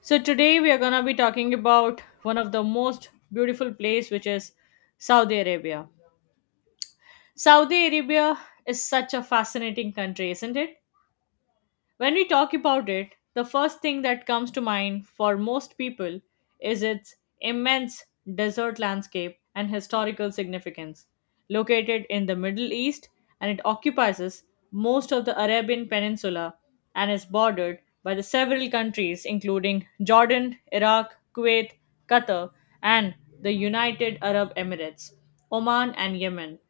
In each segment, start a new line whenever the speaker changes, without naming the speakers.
So today we are going to be talking about one of the most beautiful place which is Saudi Arabia. Saudi Arabia is such a fascinating country, isn't it? When we talk about it, the first thing that comes to mind for most people is its immense desert landscape and historical significance. Located in the Middle East, and it occupies most of the Arabian Peninsula and is bordered by the several countries including Jordan, Iraq, Kuwait, Qatar, and the United Arab Emirates, Oman, and Yemen.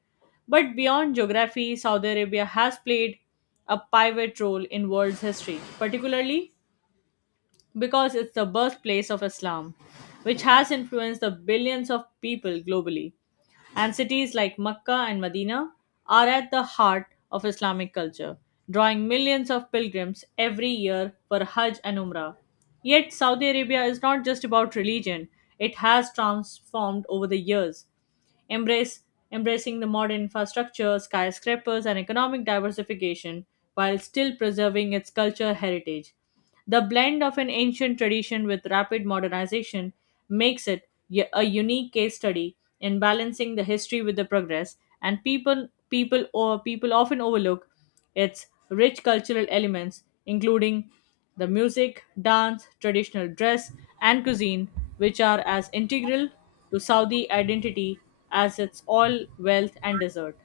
But beyond geography, Saudi Arabia has played a pivot role in world history, particularly because it's the birthplace of Islam, which has influenced the billions of people globally. And cities like Mecca and Medina are at the heart of Islamic culture, drawing millions of pilgrims every year for Hajj and Umrah. Yet, Saudi Arabia is not just about religion, it has transformed over the years embrace embracing the modern infrastructure, skyscrapers, and economic diversification while still preserving its cultural heritage. The blend of an ancient tradition with rapid modernization makes it a unique case study in balancing the history with the progress, and people often overlook its rich cultural elements, including the music, dance, traditional dress, and cuisine, which are as integral to Saudi identity as its oil, wealth, and desert.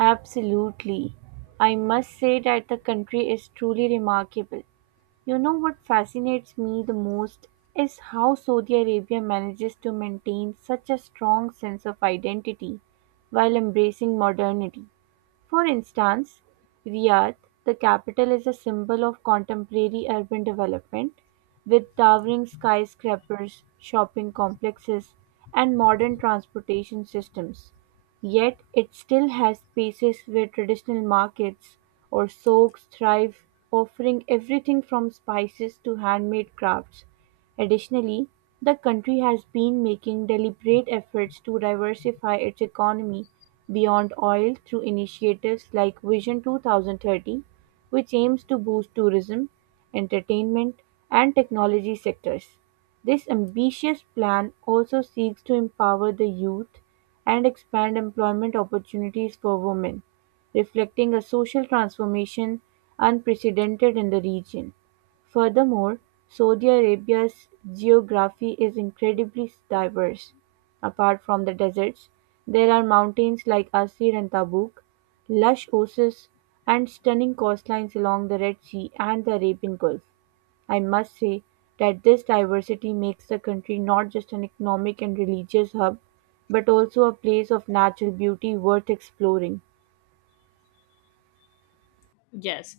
Absolutely. I must say that the country is truly remarkable. You know what fascinates me the most is how Saudi Arabia manages to maintain such a strong sense of identity while embracing modernity. For instance, Riyadh, the capital is a symbol of contemporary urban development, with towering skyscrapers, shopping complexes, and modern transportation systems. Yet it still has spaces where traditional markets or souks thrive, offering everything from spices to handmade crafts. Additionally, the country has been making deliberate efforts to diversify its economy beyond oil through initiatives like Vision 2030, which aims to boost tourism, entertainment, and technology sectors. This ambitious plan also seeks to empower the youth and expand employment opportunities for women, reflecting a social transformation unprecedented in the region. Furthermore, Saudi Arabia's geography is incredibly diverse. Apart from the deserts, there are mountains like Asir and Tabuk, lush oases, and stunning coastlines along the Red Sea and the Arabian Gulf. I must say that this diversity makes the country not just an economic and religious hub, but also a place of natural beauty worth exploring.
Yes,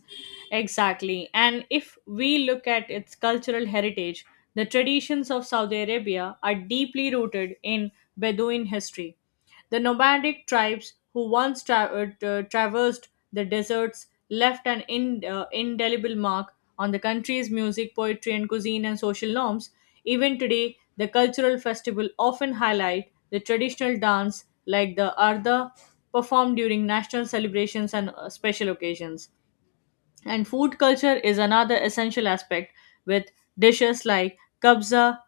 exactly. And if we look at its cultural heritage, the traditions of Saudi Arabia are deeply rooted in Bedouin history. The nomadic tribes who once traversed the deserts left an indelible mark on the country's music, poetry, and cuisine and social norms. Even today, the cultural festival often highlight the traditional dance like the Arda performed during national celebrations and special occasions. And food culture is another essential aspect with dishes like kabza,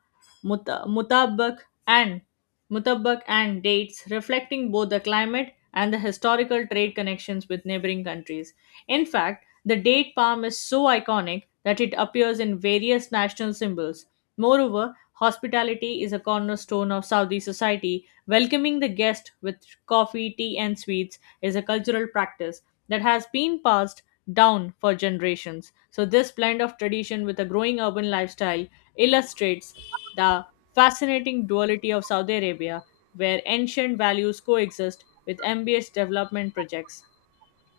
mutabak, and Mutabbak and dates reflecting both the climate and the historical trade connections with neighboring countries. In fact, the date palm is so iconic that it appears in various national symbols. Moreover, hospitality is a cornerstone of Saudi society. Welcoming the guest with coffee, tea, and sweets is a cultural practice that has been passed down for generations. So, this blend of tradition with a growing urban lifestyle illustrates the fascinating duality of Saudi Arabia, where ancient values coexist with ambitious development projects.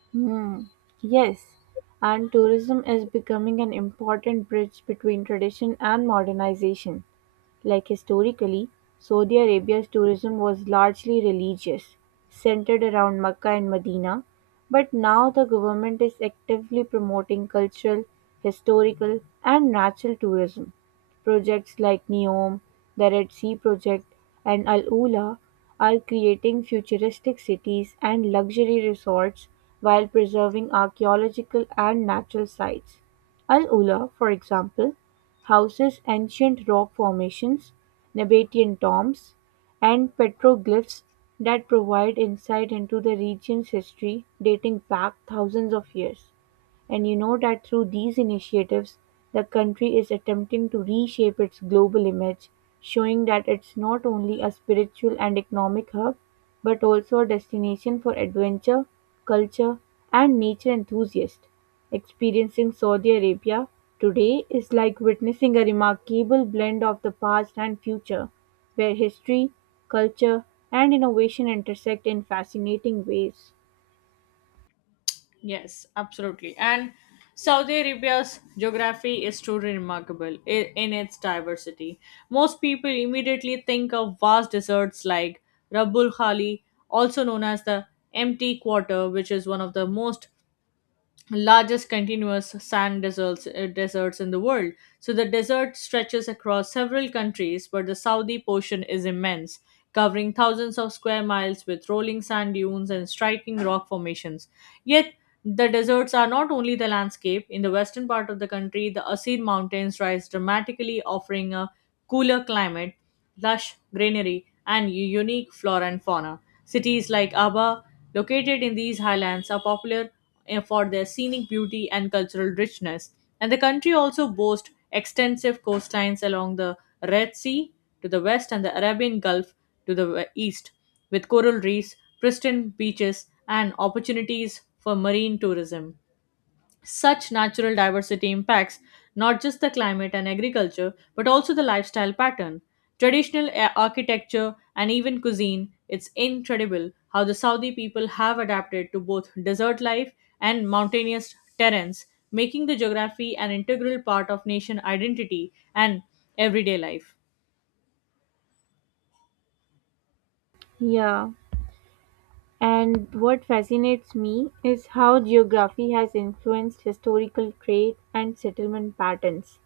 Hmm. Yes, and tourism is becoming an important bridge between tradition and modernization. Like historically, Saudi Arabia's tourism was largely religious, centered around Mecca and Medina, but now the government is actively promoting cultural, historical, and natural tourism. Projects like NEOM, the Red Sea Project, and Al Ula are creating futuristic cities and luxury resorts while preserving archaeological and natural sites. Al Ula, for example, houses ancient rock formations, Nabatean tombs, and petroglyphs that provide insight into the region's history dating back thousands of years. And you know that through these initiatives, the country is attempting to reshape its global image, showing that it's not only a spiritual and economic hub, but also a destination for adventure, culture, and nature enthusiasts. Experiencing Saudi Arabia today is like witnessing a remarkable blend of the past and future, where history, culture, and innovation intersect in fascinating ways.
Yes, absolutely. And Saudi Arabia's geography is truly remarkable in its diversity. Most people immediately think of vast deserts like Rabbul Khali, also known as the Empty Quarter, which is one of the most largest continuous sand deserts in the world. So the desert stretches across several countries, but the Saudi portion is immense, covering thousands of square miles with rolling sand dunes and striking rock formations. Yet the deserts are not only the landscape. In the western part of the country, the Asir Mountains rise dramatically, offering a cooler climate, lush greenery, and unique flora and fauna. Cities like Aba, located in these highlands, are popular for their scenic beauty and cultural richness. And the country also boasts extensive coastlines along the Red Sea to the west and the Arabian Gulf to the east, with coral reefs, pristine beaches, and opportunities for marine tourism. Such natural diversity impacts not just the climate and agriculture, but also the lifestyle pattern, traditional architecture, and even cuisine. It's incredible how the Saudi people have adapted to both desert life and mountainous terrains, making the geography an integral part of nation identity and everyday life.
Yeah. And what fascinates me is how geography has influenced historical trade and settlement patterns.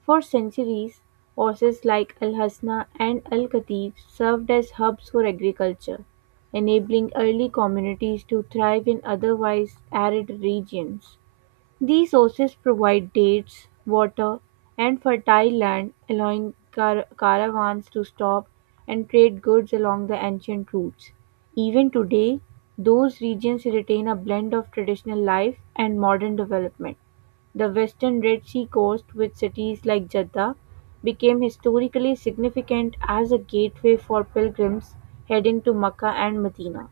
For centuries, oases like Al Hasna and Al Khatib served as hubs for agriculture, enabling early communities to thrive in otherwise arid regions. These sources provide dates, water, and fertile land, allowing caravans to stop and trade goods along the ancient routes. Even today, those regions retain a blend of traditional life and modern development. The western Red Sea coast, with cities like Jeddah, became historically significant as a gateway for pilgrims heading to Mecca and Medina.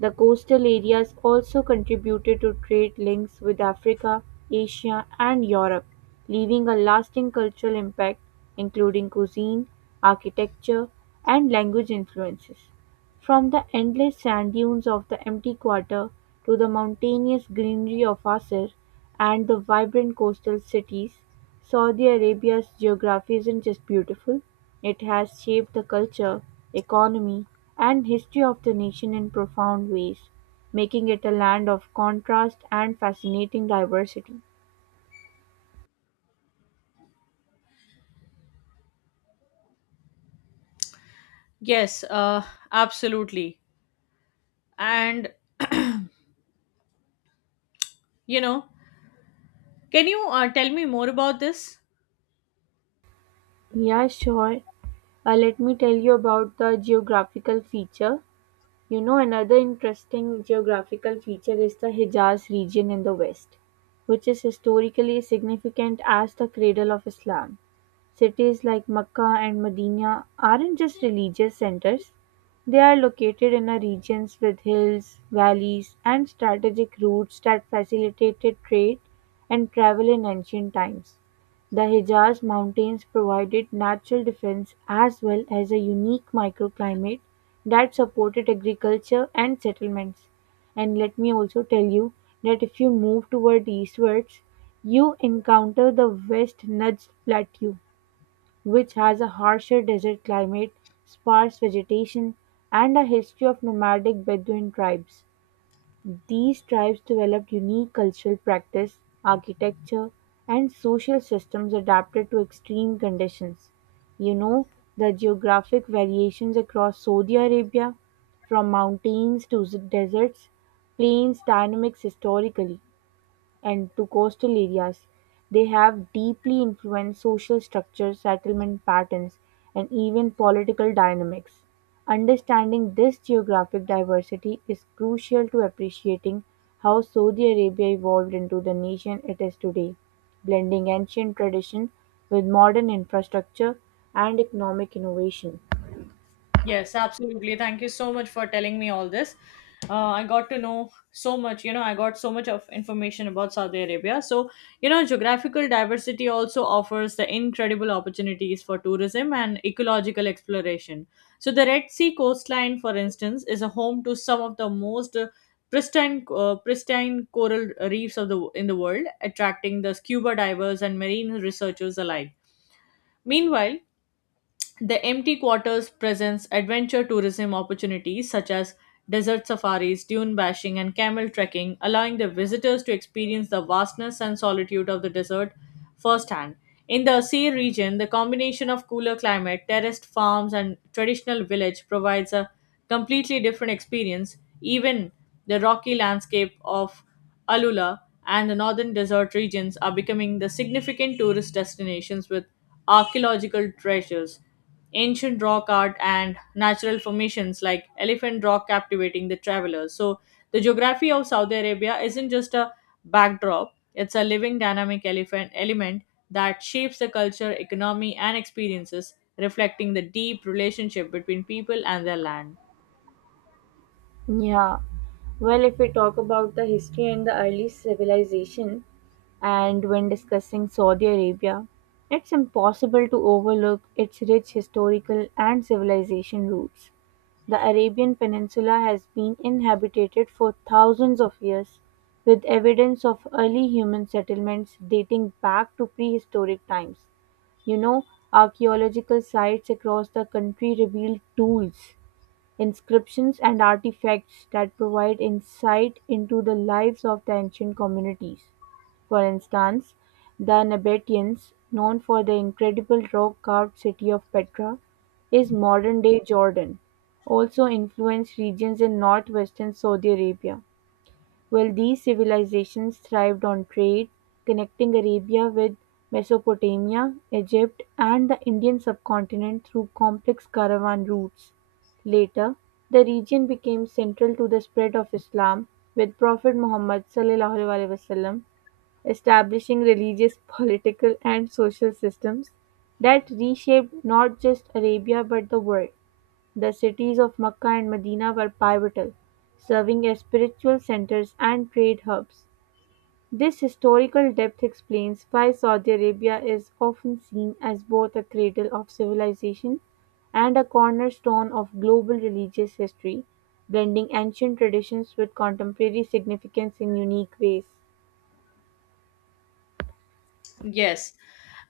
The coastal areas also contributed to trade links with Africa, Asia and Europe, leaving a lasting cultural impact including cuisine, architecture and language influences. From the endless sand dunes of the empty quarter to the mountainous greenery of Asir and the vibrant coastal cities, Saudi Arabia's geography isn't just beautiful, it has shaped the culture, economy, and history of the nation in profound ways, making it a land of contrast and fascinating diversity.
Yes, absolutely. And you know, can you tell me more about this?
Yeah, sure. Let me tell you about the geographical feature. You know, another interesting geographical feature is the Hijaz region in the west, which is historically significant as the cradle of Islam. Cities like Mecca and Medina aren't just religious centers, they are located in a regions with hills, valleys, and strategic routes that facilitated trade and travel in ancient times. The Hejaz Mountains provided natural defense as well as a unique microclimate that supported agriculture and settlements. And let me also tell you that if you move toward eastwards, you encounter the West Najd Plateau, which has a harsher desert climate, sparse vegetation, and a history of nomadic Bedouin tribes. These tribes developed unique cultural practice, architecture, and social systems adapted to extreme conditions. You know, the geographic variations across Saudi Arabia, from mountains to deserts, plains dynamics historically and to coastal areas. They have deeply influenced social structures, settlement patterns, and even political dynamics. Understanding this geographic diversity is crucial to appreciating how Saudi Arabia evolved into the nation it is today, blending ancient tradition with modern infrastructure and economic innovation.
Yes, absolutely. Thank you so much for telling me all this. I got to know so much, you know, I got so much of information about Saudi Arabia. So, you know, geographical diversity also offers the incredible opportunities for tourism and ecological exploration. So, the Red Sea coastline, for instance, is a home to some of the most pristine coral reefs of the in the world, attracting the scuba divers and marine researchers alike. Meanwhile, the empty quarters presents adventure tourism opportunities such as desert safaris, dune bashing, and camel trekking, allowing the visitors to experience the vastness and solitude of the desert firsthand. In the sea region, the combination of cooler climate, terraced farms, and traditional village provides a completely different experience. Even the rocky landscape of Alula and the northern desert regions are becoming the significant tourist destinations with archaeological treasures ancient rock art and natural formations like Elephant Rock captivating the travelers. So, the geography of Saudi Arabia isn't just a backdrop, it's a living dynamic elephant element that shapes the culture, economy, and experiences, reflecting the deep relationship between people and their land.
Yeah. Well, if we talk about the history and the early civilization, and when discussing Saudi Arabia, it's impossible to overlook its rich historical and civilization roots. The Arabian Peninsula has been inhabited for thousands of years, with evidence of early human settlements dating back to prehistoric times. You know, archaeological sites across the country reveal tools, inscriptions and artifacts that provide insight into the lives of the ancient communities. For instance, the Nabateans, known for their incredible rock-carved city of Petra, is modern-day Jordan, also influenced regions in northwestern Saudi Arabia. While these civilizations thrived on trade, connecting Arabia with Mesopotamia, Egypt, and the Indian subcontinent through complex caravan routes. Later, the region became central to the spread of Islam, with Prophet Muhammad (s.a.w) establishing religious, political, and social systems that reshaped not just Arabia but the world. The cities of Mecca and Medina were pivotal, serving as spiritual centers and trade hubs. This historical depth explains why Saudi Arabia is often seen as both a cradle of civilization and a cornerstone of global religious history, blending ancient traditions with contemporary significance in unique ways.
Yes,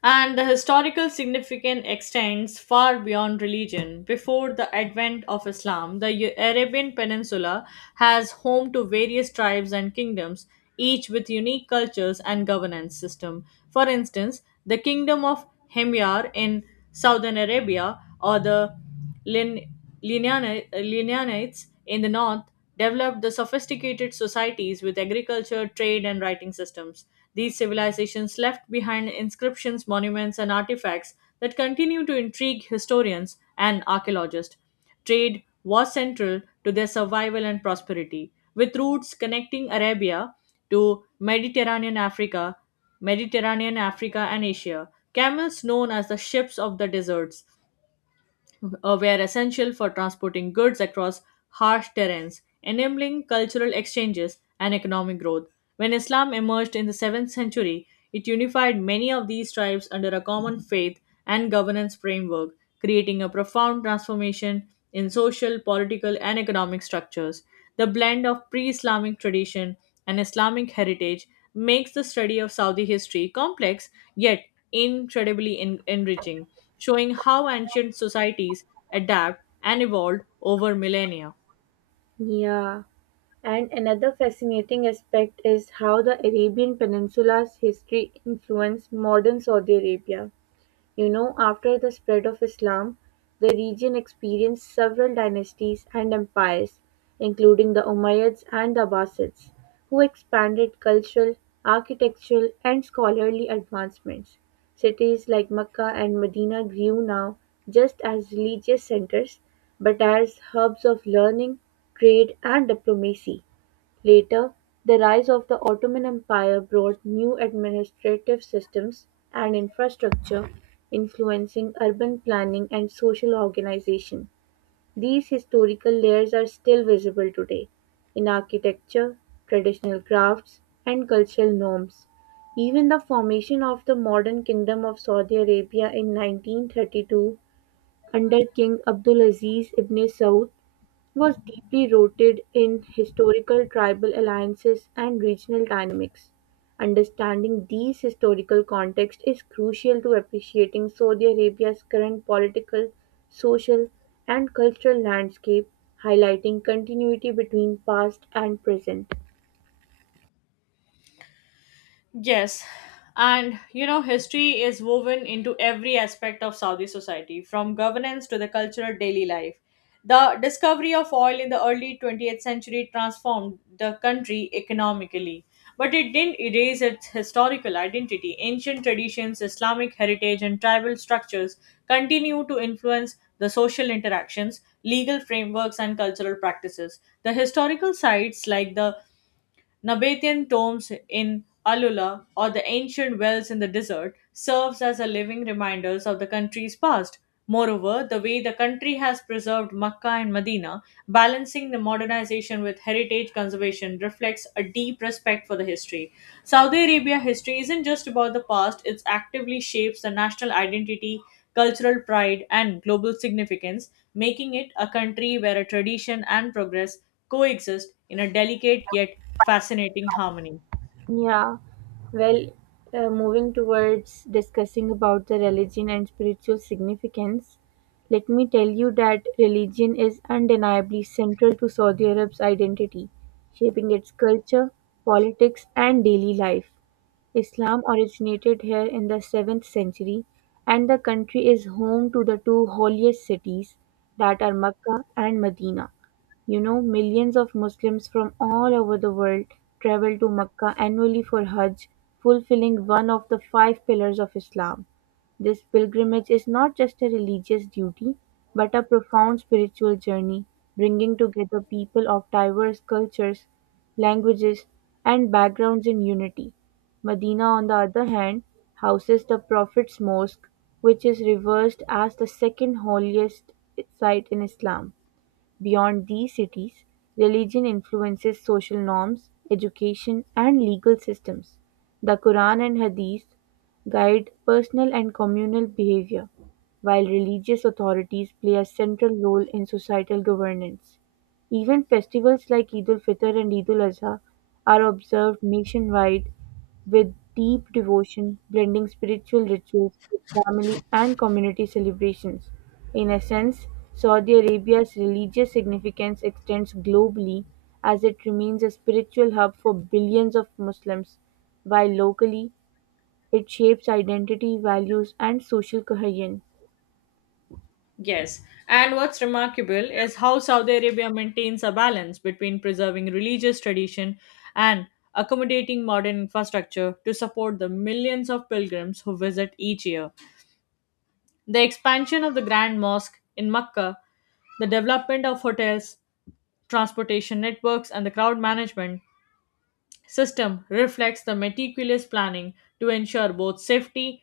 and the historical significance extends far beyond religion. Before the advent of Islam, the Arabian Peninsula has home to various tribes and kingdoms, each with unique cultures and governance system. For instance, the kingdom of Himyar in southern Arabia or the Lin- Lineanites in the north developed the sophisticated societies with agriculture, trade, and writing systems. These civilizations left behind inscriptions, monuments, and artifacts that continue to intrigue historians and archaeologists. Trade was central to their survival and prosperity, with routes connecting Arabia to Mediterranean Africa and Asia. Camels known as the ships of the deserts were essential for transporting goods across harsh terrains, enabling cultural exchanges and economic growth. When Islam emerged in the 7th century, it unified many of these tribes under a common faith and governance framework, creating a profound transformation in social, political, and economic structures. The blend of pre Islamic tradition and Islamic heritage makes the study of Saudi history complex yet incredibly enriching showing how ancient societies adapt and evolved over millennia.
Yeah, and another fascinating aspect is how the Arabian Peninsula's history influenced modern Saudi Arabia. You know, after the spread of Islam, the region experienced several dynasties and empires, including the Umayyads and the Abbasids, who expanded cultural, architectural, and scholarly advancements. Cities like Mecca and Medina grew now just as religious centers, but as hubs of learning, trade, and diplomacy. Later, the rise of the Ottoman Empire brought new administrative systems and infrastructure, influencing urban planning and social organization. These historical layers are still visible today in architecture, traditional crafts, and cultural norms. Even the formation of the modern Kingdom of Saudi Arabia in 1932 under King Abdulaziz ibn Saud was deeply rooted in historical tribal alliances and regional dynamics. Understanding these historical contexts is crucial to appreciating Saudi Arabia's current political, social, and cultural landscape, highlighting continuity between past and present.
Yes, and you know, history is woven into every aspect of Saudi society, from governance to the cultural daily life. The discovery of oil in the early 20th century transformed the country economically, but it didn't erase its historical identity. Ancient traditions, Islamic heritage, and tribal structures continue to influence the social interactions, legal frameworks, and cultural practices. The historical sites like the Nabatean tombs in Alula or the ancient wells in the desert serves as a living reminders of the country's past. Moreover, the way the country has preserved Makkah and Medina, balancing the modernization with heritage conservation, reflects a deep respect for the history Saudi Arabia history isn't just about the past, it actively shapes the national identity, cultural pride, and global significance, making it a country where a tradition and progress coexist in a delicate yet fascinating harmony.
Yeah, well, moving towards discussing about the religion and spiritual significance, let me tell you that religion is undeniably central to Saudi Arab's identity, shaping its culture, politics, and daily life. Islam originated here in the seventh century, and the country is home to the two holiest cities that are Mecca and Medina. You know, millions of Muslims from all over the world travel to Mecca annually for Hajj, fulfilling one of the five pillars of Islam. This pilgrimage is not just a religious duty, but a profound spiritual journey, bringing together people of diverse cultures, languages, and backgrounds in unity. Medina on the other hand houses the Prophet's Mosque which is revered as the second holiest site in Islam. Beyond these cities, religion influences social norms, education and legal systems. The Quran and Hadith guide personal and communal behavior, while religious authorities play a central role in societal governance. Even festivals like Eid ul Fitr and Eid ul Adha are observed nationwide with deep devotion, blending spiritual rituals with family and community celebrations. In essence, Saudi Arabia's religious significance extends globally as it remains a spiritual hub for billions of Muslims, while locally, it shapes identity, values, and social cohesion.
Yes, and what's remarkable is how Saudi Arabia maintains a balance between preserving religious tradition and accommodating modern infrastructure to support the millions of pilgrims who visit each year. The expansion of the Grand Mosque in Mecca, the development of hotels, transportation networks, and the crowd management system reflects the meticulous planning to ensure both safety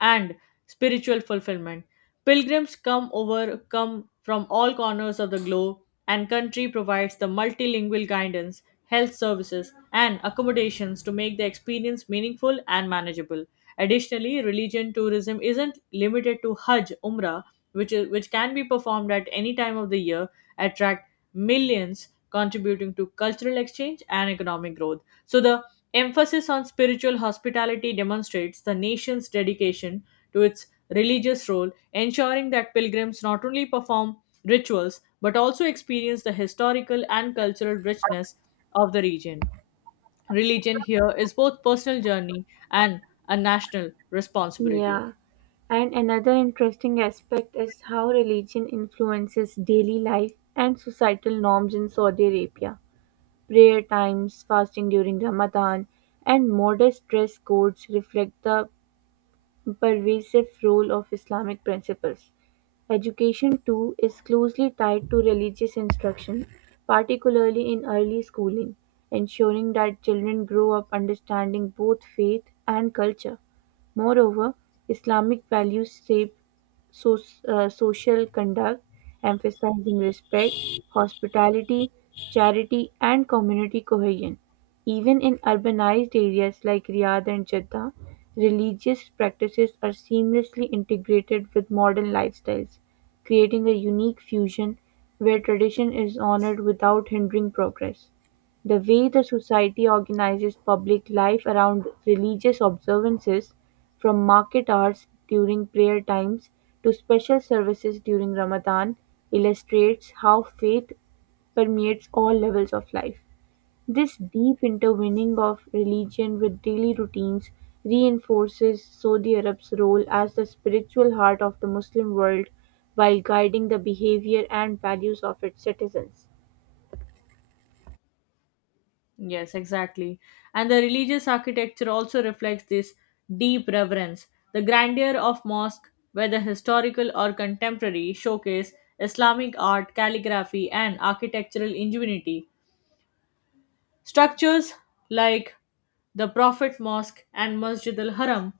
and spiritual fulfillment. Pilgrims come over come from all corners of the globe and country provides the multilingual guidance, health services and accommodations to make the experience meaningful and manageable. Additionally, religion tourism isn't limited to Hajj, Umrah, which can be performed at any time of the year, attract millions contributing to cultural exchange and economic growth. So the emphasis on spiritual hospitality demonstrates the nation's dedication to its religious role, ensuring that pilgrims not only perform rituals but also experience the historical and cultural richness of the region. Religion here is both personal journey and a national responsibility.
Yeah. And another interesting aspect is how religion influences daily life and societal norms in Saudi Arabia. Prayer times, fasting during Ramadan, and modest dress codes reflect the pervasive role of Islamic principles. Education too is closely tied to religious instruction, particularly in early schooling, ensuring that children grow up understanding both faith and culture. Moreover, Islamic values shape so, social conduct, emphasizing respect, hospitality, charity, and community cohesion. Even in urbanized areas like Riyadh and Jeddah, religious practices are seamlessly integrated with modern lifestyles, creating a unique fusion where tradition is honored without hindering progress. The way the society organizes public life around religious observances, from market hours during prayer times to special services during Ramadan, illustrates how faith permeates all levels of life. This deep intertwining of religion with daily routines reinforces Saudi Arab's role as the spiritual heart of the Muslim world while guiding the behavior and values of its citizens.
Yes, exactly. And the religious architecture also reflects this deep reverence. The grandeur of mosque, whether historical or contemporary, showcase Islamic art, calligraphy, and architectural ingenuity. Structures like the Prophet Mosque and Masjid al Haram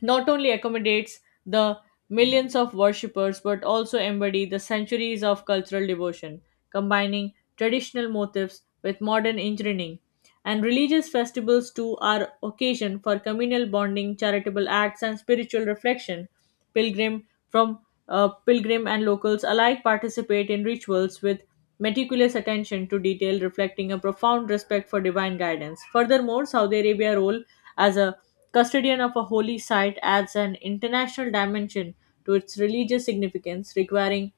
not only accommodates the millions of worshippers but also embody the centuries of cultural devotion, combining traditional motifs with modern engineering. And religious festivals too are occasion for communal bonding, charitable acts, and spiritual reflection. Pilgrim from pilgrim and locals alike participate in rituals with meticulous attention to detail, reflecting a profound respect for divine guidance. Furthermore, Saudi Arabia role as a Custodian of a holy site adds an international dimension to its religious significance, requiring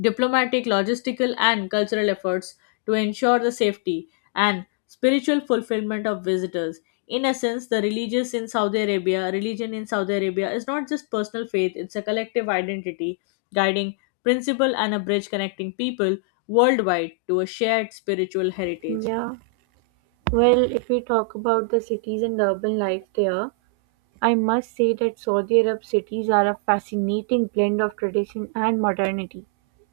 diplomatic, logistical, and cultural efforts to ensure the safety and spiritual fulfillment of visitors. In essence, the religious in Saudi Arabia, religion in Saudi Arabia is not just personal faith, it's a collective identity, guiding principle and a bridge connecting people worldwide to a shared spiritual heritage.
Yeah. Well, if we talk about the cities and urban life there, I must say that Saudi Arab cities are a fascinating blend of tradition and modernity,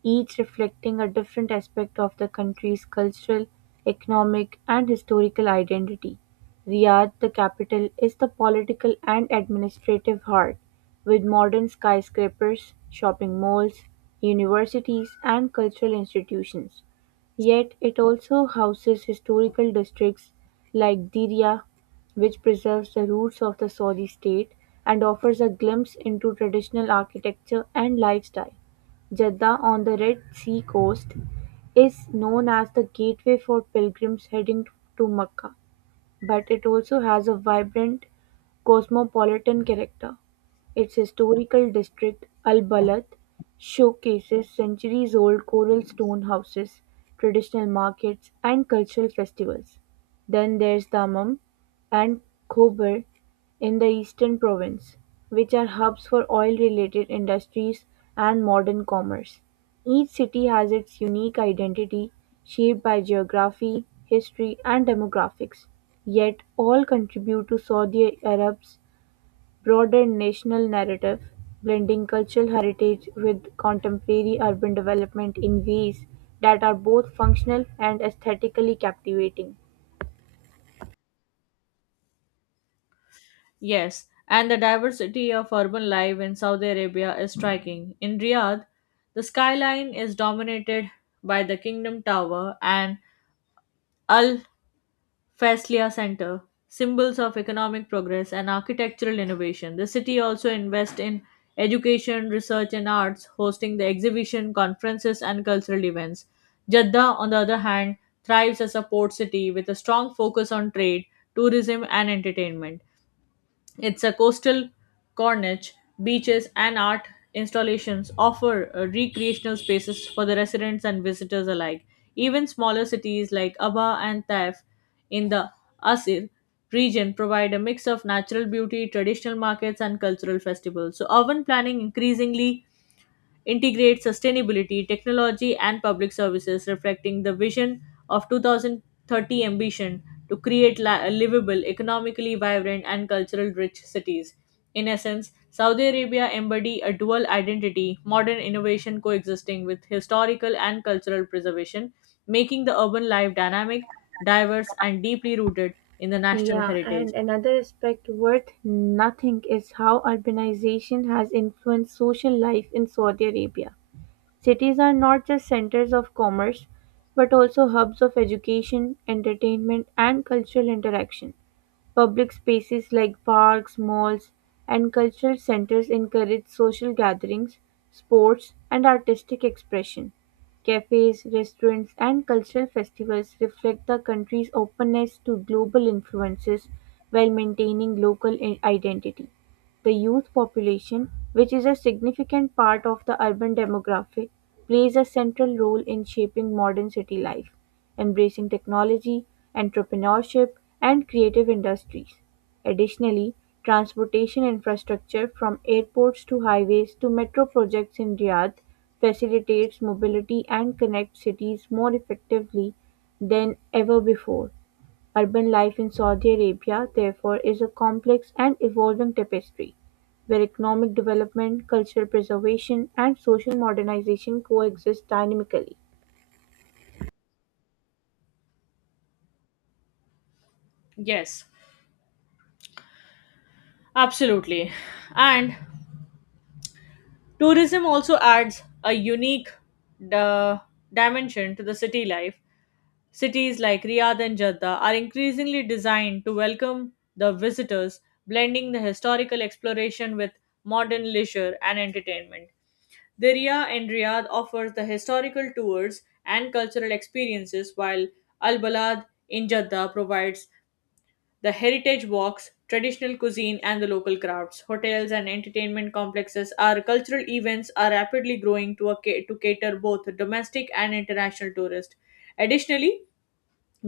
each reflecting a different aspect of the country's cultural, economic, and historical identity. Riyadh, the capital, is the political and administrative heart, with modern skyscrapers, shopping malls, universities, and cultural institutions. Yet it also houses historical districts like Diriyah, which preserves the roots of the Saudi state and offers a glimpse into traditional architecture and lifestyle. Jeddah on the Red Sea coast is known as the gateway for pilgrims heading to Mecca, but it also has a vibrant cosmopolitan character. Its historical district, Al Balat, showcases centuries-old coral stone houses, traditional markets, and cultural festivals. Then there's Dammam and Khobar in the eastern province, which are hubs for oil-related industries and modern commerce. Each city has its unique identity, shaped by geography, history, and demographics. Yet all contribute to Saudi Arab's broader national narrative, blending cultural heritage with contemporary urban development in ways that are both functional and aesthetically captivating.
Yes, and the diversity of urban life in Saudi Arabia is striking. In Riyadh, the skyline is dominated by the Kingdom Tower and Al Faisaliah Center, symbols of economic progress and architectural innovation. The city also invests in education, research, and arts, hosting the exhibition, conferences, and cultural events. Jeddah, on the other hand, thrives as a port city with a strong focus on trade, tourism, and entertainment. It's a coastal Corniche, beaches, and art installations offer recreational spaces for the residents and visitors alike. Even smaller cities like Aba and Taif in the Asir region provide a mix of natural beauty, traditional markets, and cultural festivals. So, urban planning increasingly integrate sustainability, technology, and public services, reflecting the vision of 2030 ambition to create livable, economically vibrant, and cultural rich cities. In essence, Saudi Arabia embody a dual identity, modern innovation coexisting with historical and cultural preservation, making the urban life dynamic, diverse, and deeply rooted in the national
Yeah, and
heritage.
another aspect worth nothing is how urbanization has influenced social life in Saudi Arabia. Cities are not just centers of commerce, but also hubs of education, entertainment, and cultural interaction. Public spaces like parks, malls, and cultural centers encourage social gatherings, sports, and artistic expression. Cafes, restaurants, and cultural festivals reflect the country's openness to global influences while maintaining local identity. The youth population, which is a significant part of the urban demographic, plays a central role in shaping modern city life, embracing technology, entrepreneurship, and creative industries. Additionally, transportation infrastructure from airports to highways to metro projects in Riyadh facilitates mobility and connects cities more effectively than ever before. Urban life in Saudi Arabia, therefore, is a complex and evolving tapestry, where economic development, cultural preservation, and social modernization coexist dynamically.
Yes, absolutely. And Tourism also adds a unique di- dimension to the city life. Cities like Riyadh and Jeddah are increasingly designed to welcome the visitors, blending the historical exploration with modern leisure and entertainment. Diriyah and Riyadh offers the historical tours and cultural experiences, while Al Balad in Jeddah provides the heritage walks, traditional cuisine, and the local crafts. Hotels and entertainment complexes are cultural events are rapidly growing to cater both domestic and international tourists. Additionally,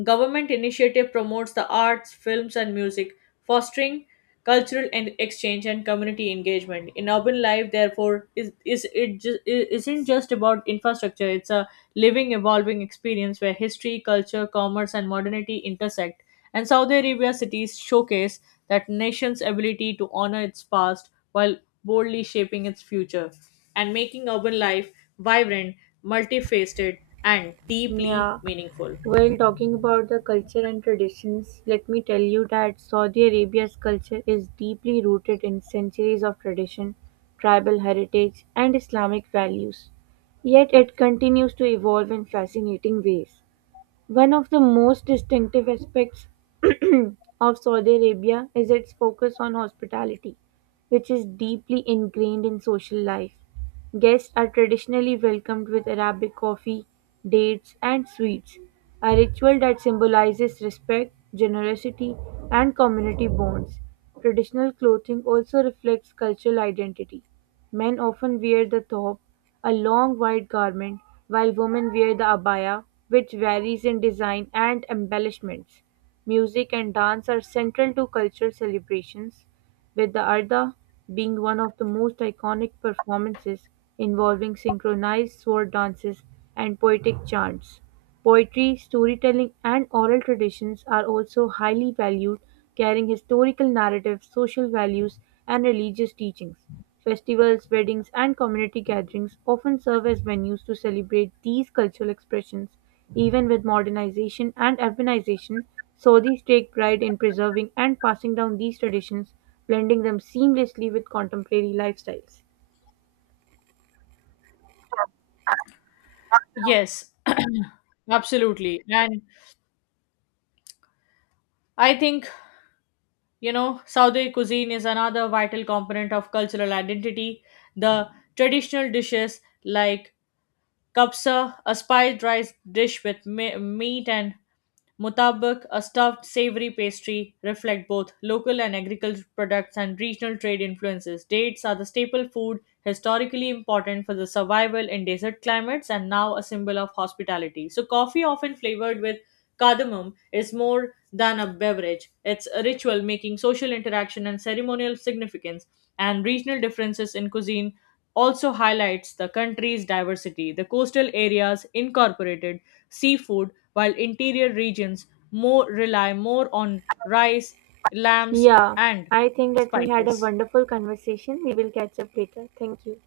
Government initiative promotes the arts, films, and music, fostering cultural and exchange and community engagement. In urban life, therefore, isn't just about infrastructure. It's a living, evolving experience where history, culture, commerce, and modernity intersect. And Saudi Arabia cities showcase that nation's ability to honor its past while boldly shaping its future and making urban life vibrant, multifaceted, and deeply
Yeah,
meaningful.
while talking about the culture and traditions, let me tell you that Saudi Arabia's culture is deeply rooted in centuries of tradition, tribal heritage, and Islamic values. Yet it continues to evolve in fascinating ways. One of the most distinctive aspects of Saudi Arabia is its focus on hospitality, which is deeply ingrained in social life. Guests are traditionally welcomed with Arabic coffee, dates, and sweets, a ritual that symbolizes respect, generosity, and community bonds. Traditional clothing also reflects cultural identity. Men often wear the thobe, a long white garment, while women wear the abaya, which varies in design and embellishments. Music and dance are central to cultural celebrations, with the Arda being one of the most iconic performances involving synchronized sword dances and poetic chants. Poetry, storytelling, and oral traditions are also highly valued, carrying historical narratives, social values, and religious teachings. Festivals, weddings and community gatherings often serve as venues to celebrate these cultural expressions. Even with modernization and urbanization, Saudis take pride in preserving and passing down these traditions, blending them seamlessly with contemporary lifestyles.
Yes, absolutely. And I think, you know, Saudi cuisine is another vital component of cultural identity. The traditional dishes like Kapsa, a spiced rice dish with meat and mutabak, a stuffed savory pastry, reflect both local and agricultural products and regional trade influences. Dates are the staple food, historically important for the survival in desert climates and now a symbol of hospitality. So, coffee, often flavored with cardamom, is more than a beverage. It's a ritual making social interaction and ceremonial significance, and regional differences in cuisine also highlights the country's diversity. The coastal areas incorporated seafood, while interior regions more rely more on rice, lambs,
Yeah,
and
I think that we had a
spices.
wonderful conversation. We will catch up later. Thank you.